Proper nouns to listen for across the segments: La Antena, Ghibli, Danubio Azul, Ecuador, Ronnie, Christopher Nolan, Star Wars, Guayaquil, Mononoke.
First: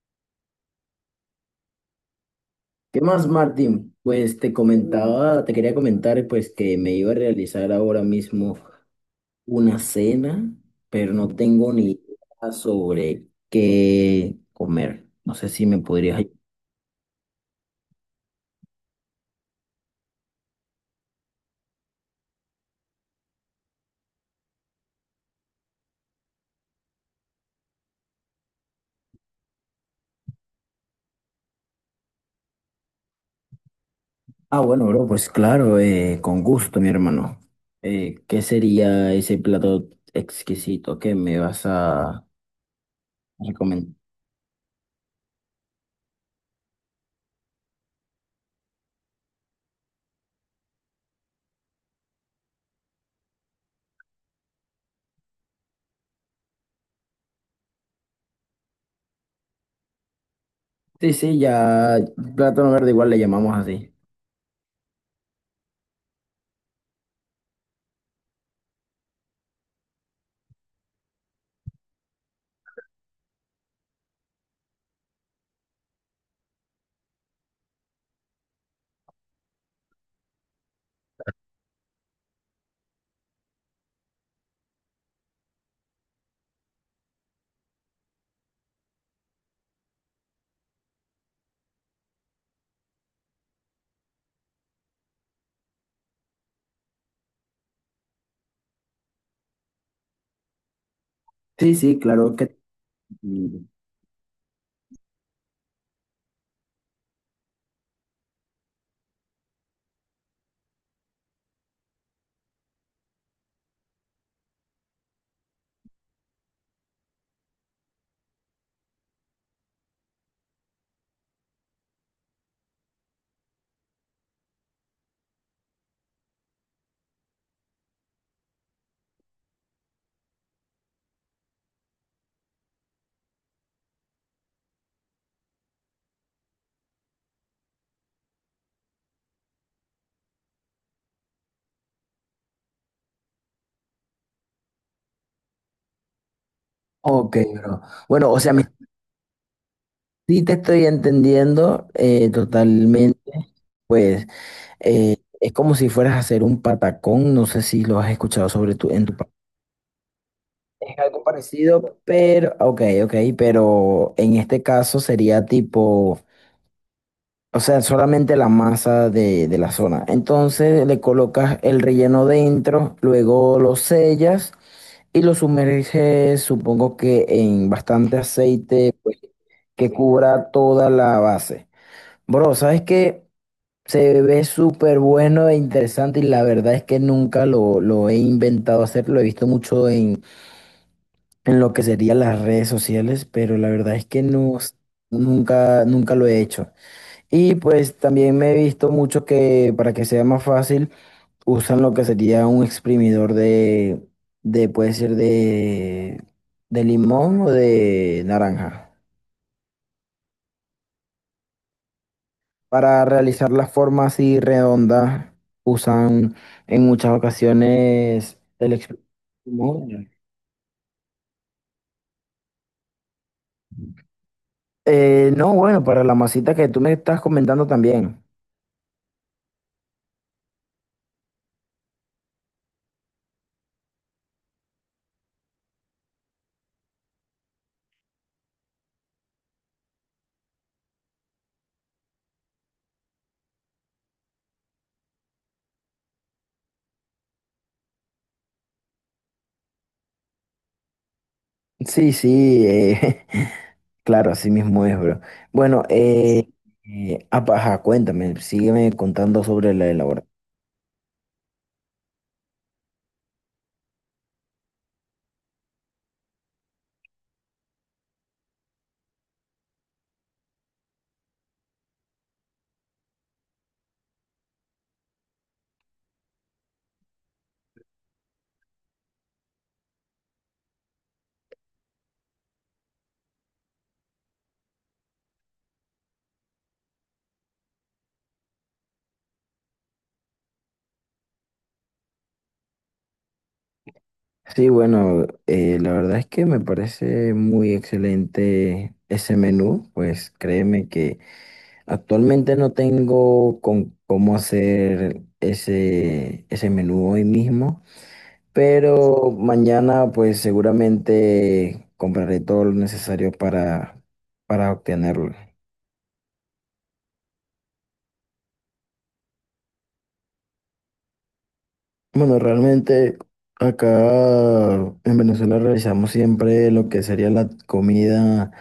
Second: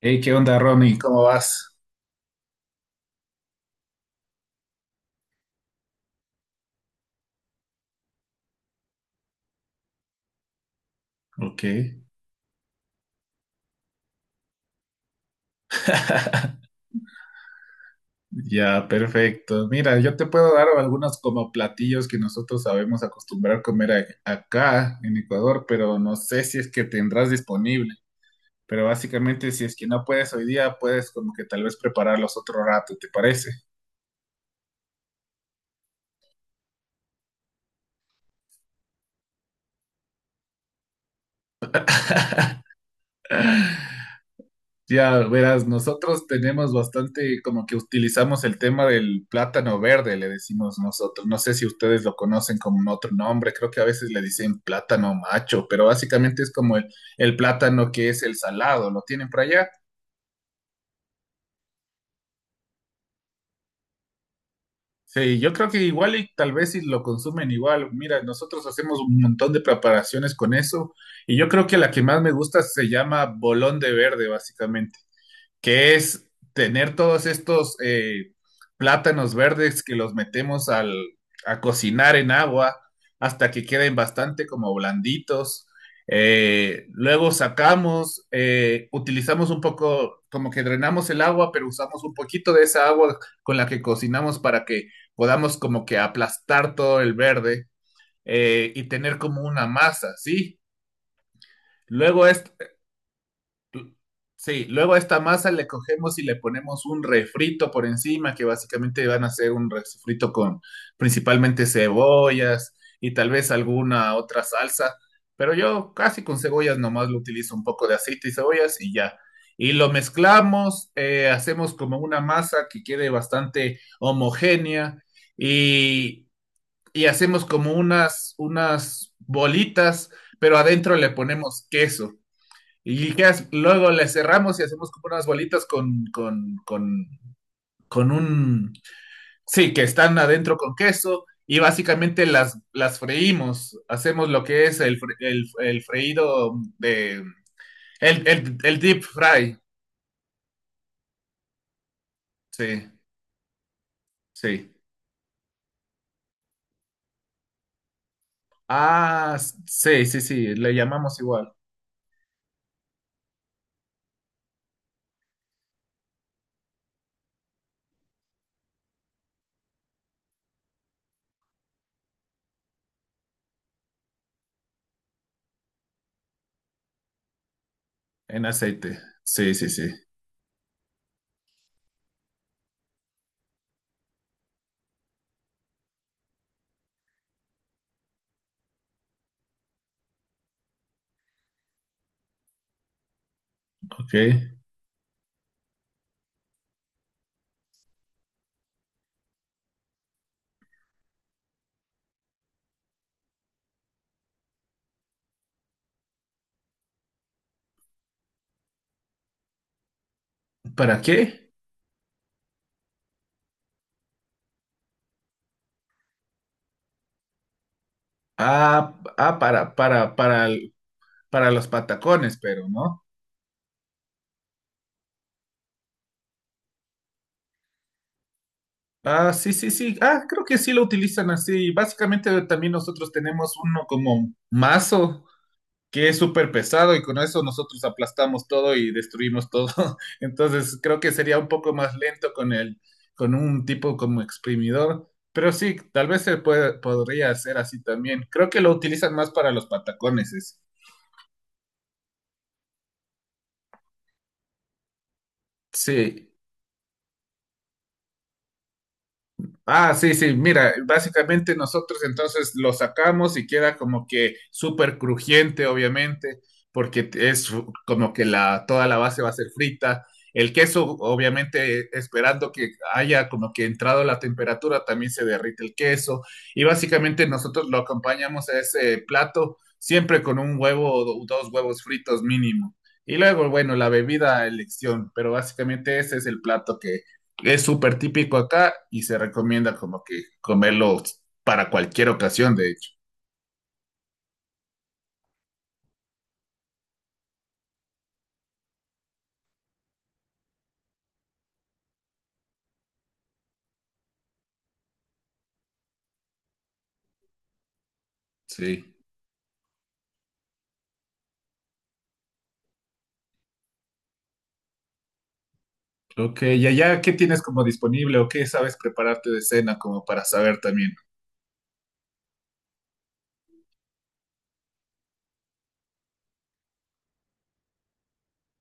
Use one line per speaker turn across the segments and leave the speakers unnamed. Hey, ¿qué onda, Ronnie? ¿Cómo vas?
¿Qué más, Martín? Pues te comentaba, te quería comentar pues que me iba a realizar ahora mismo una cena, pero no
Ok,
tengo ni idea sobre qué comer. No sé si me podrías ayudar.
ya, perfecto. Mira, yo te puedo dar algunos como platillos que nosotros sabemos acostumbrar a comer acá en Ecuador, pero no sé si es que tendrás disponible. Pero básicamente, si es que no puedes hoy día, puedes como que tal vez prepararlos otro rato, ¿te parece?
Ah, bueno, bro, pues claro, con gusto, mi hermano. ¿Qué sería ese plato exquisito que me vas a recomendar?
Ya verás, nosotros tenemos bastante como que utilizamos el tema del plátano verde, le decimos nosotros. No sé si ustedes lo conocen como un otro nombre, creo que a veces le dicen plátano macho, pero básicamente es como el plátano que es el salado, ¿lo tienen por allá?
Sí, sí, ya, plátano verde igual le llamamos así.
Sí, yo creo que igual y tal vez si lo consumen igual. Mira, nosotros hacemos un montón de preparaciones con eso y yo creo que la que más me gusta se llama bolón de verde, básicamente. Que es tener todos estos plátanos verdes que los metemos a cocinar en agua hasta que queden bastante como blanditos. Luego sacamos, utilizamos un poco, como que drenamos el agua, pero usamos un poquito de esa agua con la que cocinamos para que podamos como que aplastar todo el verde y tener como una masa, ¿sí?
Sí, sí,
Luego
claro
es,
que...
Sí, luego a esta masa le cogemos y le ponemos un refrito por encima, que básicamente van a ser un refrito con principalmente cebollas y tal vez alguna otra salsa, pero yo casi con cebollas nomás lo utilizo un poco de aceite y cebollas y ya. Y lo mezclamos, hacemos como una masa que quede bastante homogénea y, y hacemos como unas bolitas, pero adentro le ponemos queso. Y ¿qué Luego le cerramos y hacemos como unas bolitas con un... Sí, que están adentro con queso y básicamente las freímos. Hacemos lo que es el freído de...
Ok, bro. Bueno, o sea, me
El deep fry.
Sí, te estoy entendiendo
Sí,
totalmente. Pues
sí.
es como si fueras a hacer un patacón. No sé si lo has escuchado sobre en tu país.
Ah, sí, sí, sí. Le
Es
llamamos
algo
igual
parecido, pero, ok, ok, pero en este caso sería tipo, o sea, solamente la masa de la zona. Entonces le colocas el relleno dentro, luego lo sellas y lo sumerges, supongo que en bastante
en
aceite,
aceite.
pues,
Sí, sí,
que
sí.
cubra toda la base. Bro, ¿sabes qué? Se ve súper bueno e interesante y la verdad es que nunca lo he inventado hacer, lo he visto mucho en lo que serían las redes sociales, pero la verdad es
Ok.
que nunca, nunca lo he hecho. Y pues también me he visto mucho que para que sea más fácil usan lo que sería un exprimidor de puede ser de limón o de naranja.
¿Para qué?
Para realizar las formas así redondas, usan en muchas ocasiones
Ah, ah
molde.
para los patacones, pero, ¿no?
No, bueno, para la masita que tú me estás comentando también.
Ah, sí, sí, sí. Ah, creo que sí lo utilizan así. Básicamente también nosotros tenemos uno como mazo que es súper pesado y con eso nosotros aplastamos todo y destruimos todo. Entonces creo que sería un poco más lento con con un tipo como exprimidor. Pero sí, tal vez se puede, podría hacer así también. Creo que lo utilizan más para los patacones.
Sí, sí, claro, así mismo es, bro. Bueno,
Sí.
ajá, cuéntame, sígueme contando sobre la
Ah, sí,
elaboración.
sí, mira, básicamente nosotros entonces lo sacamos y queda como que súper crujiente, obviamente, porque es como que toda la base va a ser frita. El queso, obviamente, esperando que haya como que entrado la temperatura, también se derrite el queso. Y básicamente nosotros lo acompañamos a ese plato siempre con un huevo o dos huevos fritos mínimo. Y luego, bueno, la bebida a elección, pero básicamente ese es el plato, es súper típico acá y se recomienda como que comerlo para cualquier ocasión, de hecho.
Sí, bueno, la verdad es que me parece muy excelente ese menú, pues créeme que actualmente no tengo con cómo hacer ese menú hoy mismo,
Sí.
pero mañana pues seguramente compraré todo lo necesario para obtenerlo.
Ok, y allá, ¿qué tienes como disponible o qué sabes prepararte de cena como para saber también?
Bueno, realmente acá en Venezuela realizamos siempre lo que sería la comida,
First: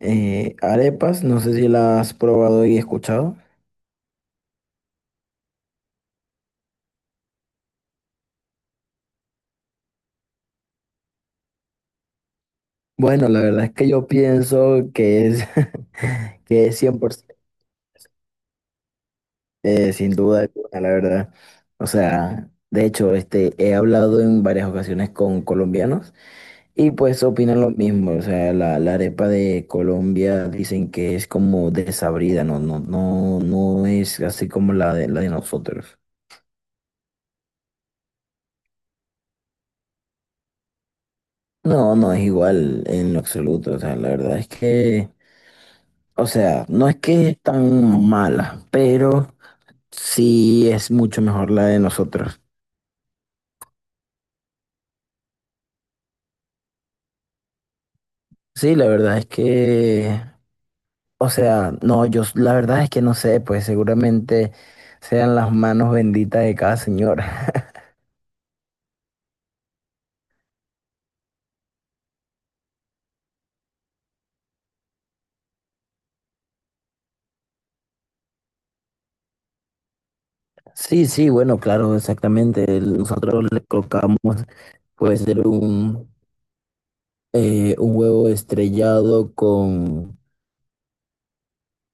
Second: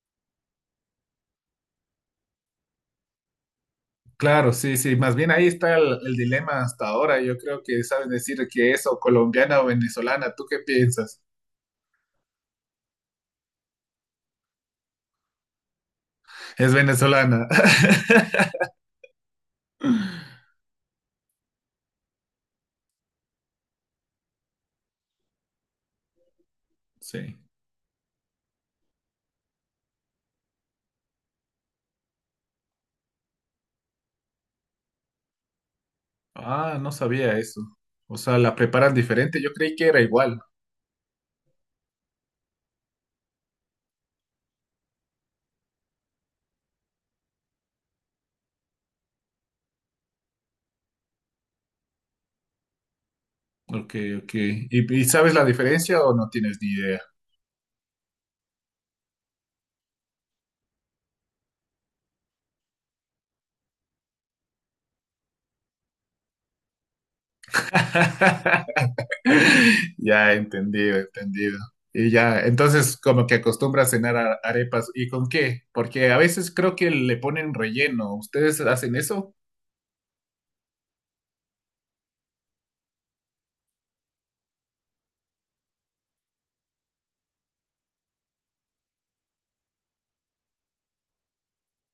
arepas. No sé si la has probado y escuchado.
Claro, sí, sí, más bien ahí está el dilema hasta ahora. Yo creo que sabes decir que es o colombiana o venezolana. ¿Tú qué piensas?
Bueno, la verdad es que yo pienso que es, que
Es
es 100%.
venezolana.
Sin duda alguna, la verdad. O sea, de hecho, este, he hablado en varias ocasiones con colombianos y pues
Sí.
opinan lo mismo. O sea, la arepa de Colombia dicen que es como desabrida, no, no, no, no es así como la de nosotros.
Ah, no sabía eso. O sea, la preparan diferente. Yo creí que era igual.
No, no es igual en lo absoluto. O sea, la verdad es que, o sea, no es que es tan mala, pero sí es mucho mejor la de nosotros.
Ok, ok. Y sabes la diferencia o no tienes ni idea?
Sí, la verdad es que, o sea, no, yo s- la verdad es que no sé, pues seguramente sean las manos benditas de cada señora.
Ya, entendido, entendido. Y ya, entonces como que acostumbra a cenar arepas. ¿Y con qué? Porque a veces creo que le ponen relleno. ¿Ustedes hacen eso?
Sí, sí, bueno, claro, exactamente. Nosotros le colocamos, puede ser un huevo estrellado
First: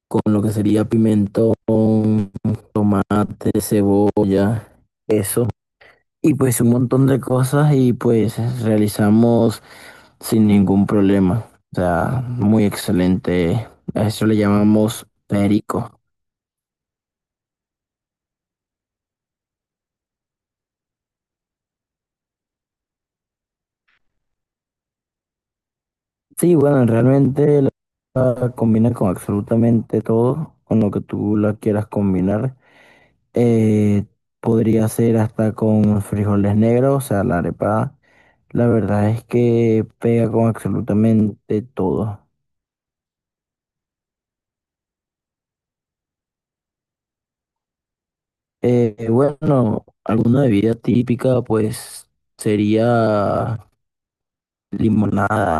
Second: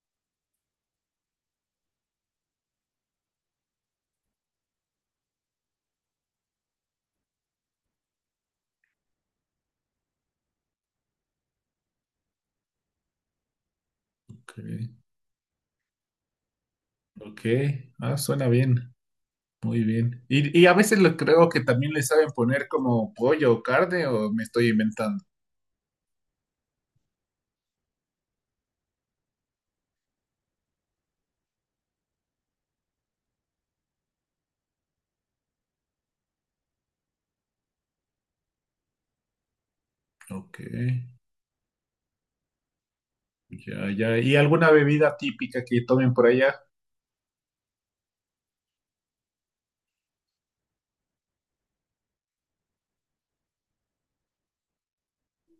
con lo que sería pimentón, tomate, cebolla, eso. Y pues un montón de cosas y pues realizamos sin ningún problema. O sea, muy excelente. A eso le
Ok,
llamamos perico.
ok. Ah, suena bien. Muy bien. Y a veces lo creo que también le saben poner como pollo o carne o me estoy inventando.
Sí, bueno, realmente la combina con absolutamente todo, con lo que tú la quieras combinar. Eh, podría ser hasta con frijoles negros, o sea, la arepa. La verdad es que pega con
Ok,
absolutamente todo.
ya, ya. ¿Y alguna bebida típica que tomen por allá?
Bueno, alguna bebida típica pues sería limonada.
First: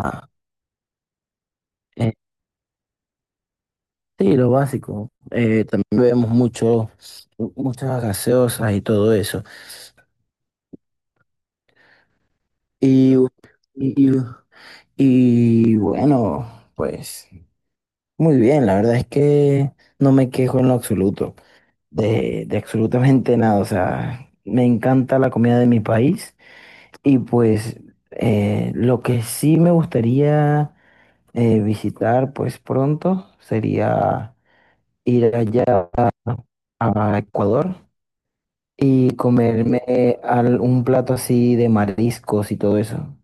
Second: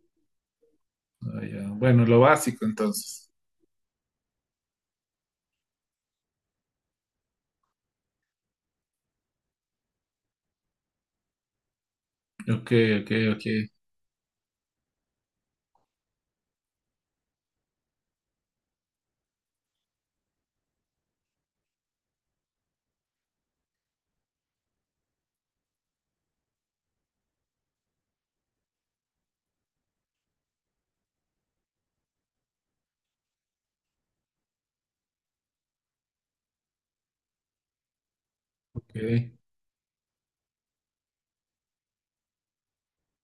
Ah, ya. Bueno,
Eh,
lo básico entonces.
sí, lo básico. También vemos mucho, muchas gaseosas y todo eso.
Ok, ok,
Y,
ok,
y, y- bueno, pues muy bien, la verdad es que no me quejo en lo absoluto, de absolutamente nada. O sea, me encanta la comida de mi país y pues lo que sí me gustaría... visitar, pues pronto sería ir allá a Ecuador y
ok.
un plato así de mariscos y todo eso.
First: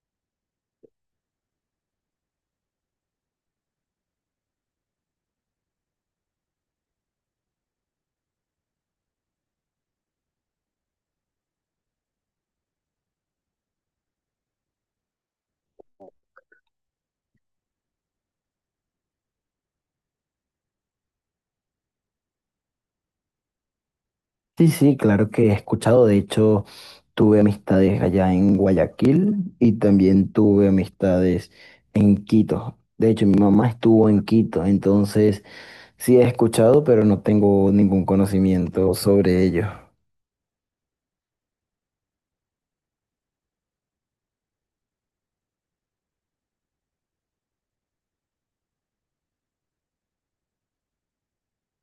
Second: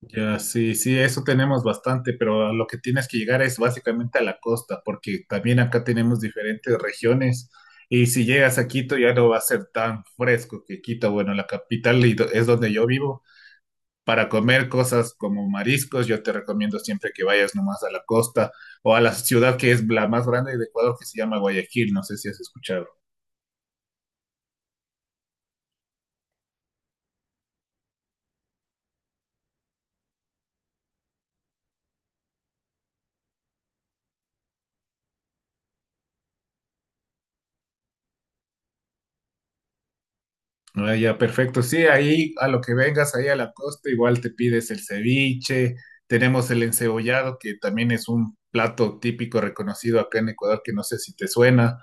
Ya, sí, sí, eso tenemos bastante, pero a lo que tienes que llegar es básicamente a la costa, porque también acá tenemos diferentes regiones y si llegas a Quito ya no va a ser tan fresco que Quito, bueno, la capital y es donde yo vivo. Para comer cosas como mariscos, yo te recomiendo siempre que vayas nomás a la costa o a la ciudad que es la más grande de Ecuador, que se llama Guayaquil, no sé si has escuchado.
Sí, sí, claro que he escuchado. De hecho, tuve amistades allá en Guayaquil y también tuve amistades en Quito. De hecho, mi mamá estuvo en Quito, entonces sí he escuchado, pero no tengo ningún conocimiento sobre ello.
Ah, ya, perfecto. Sí, ahí a lo que vengas, ahí a la costa, igual te pides el ceviche, tenemos el encebollado, que también es un plato típico reconocido acá en Ecuador, que no sé si te suena,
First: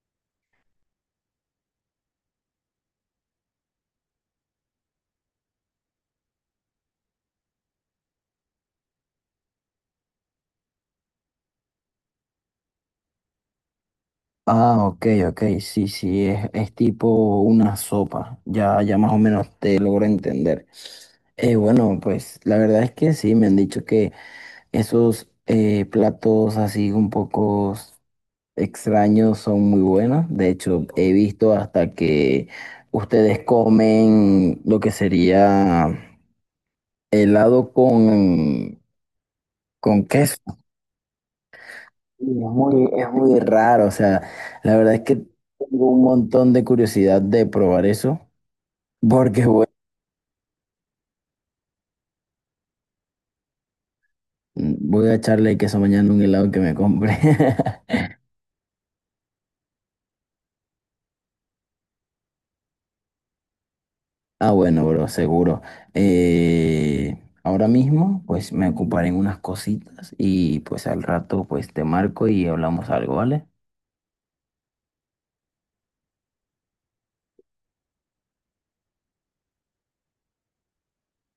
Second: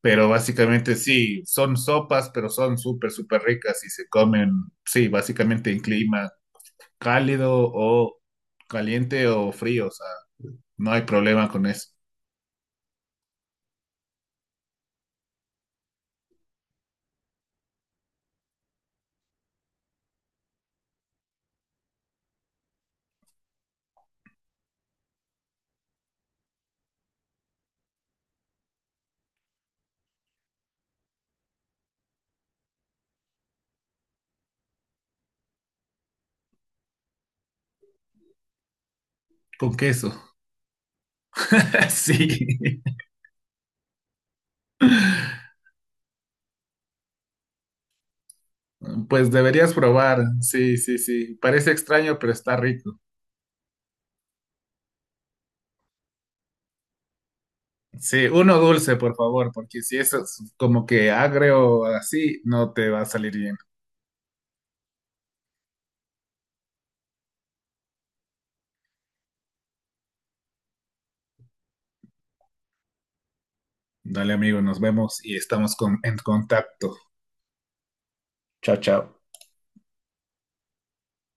pero básicamente sí, son sopas, pero son súper, súper ricas y se comen, sí, básicamente en clima cálido o caliente o frío, o sea, no hay problema con eso.
Ah, ok, ok, sí, sí, es tipo una sopa, ya, ya más o menos te logro entender. Bueno, pues la verdad es que sí, me han dicho que esos platos así un poco extraños son muy buenos. De hecho, he visto hasta que ustedes comen lo que sería helado
Con
con
queso.
queso.
Sí.
Es muy raro, o sea, la verdad es que tengo un montón de curiosidad de probar eso,
Pues
porque voy,
deberías probar. Sí, sí, sí. Parece extraño, pero está rico.
voy a echarle queso mañana a un helado que me compre.
Sí, uno dulce, por favor, porque si eso es como que agrio o así, no te va a salir bien.
Ah, bueno, bro, seguro. Eh, ahora mismo, pues me ocuparé en unas cositas y pues al rato, pues te marco y hablamos algo, ¿vale?
Dale, amigo, nos vemos y estamos en contacto. Chao, chao.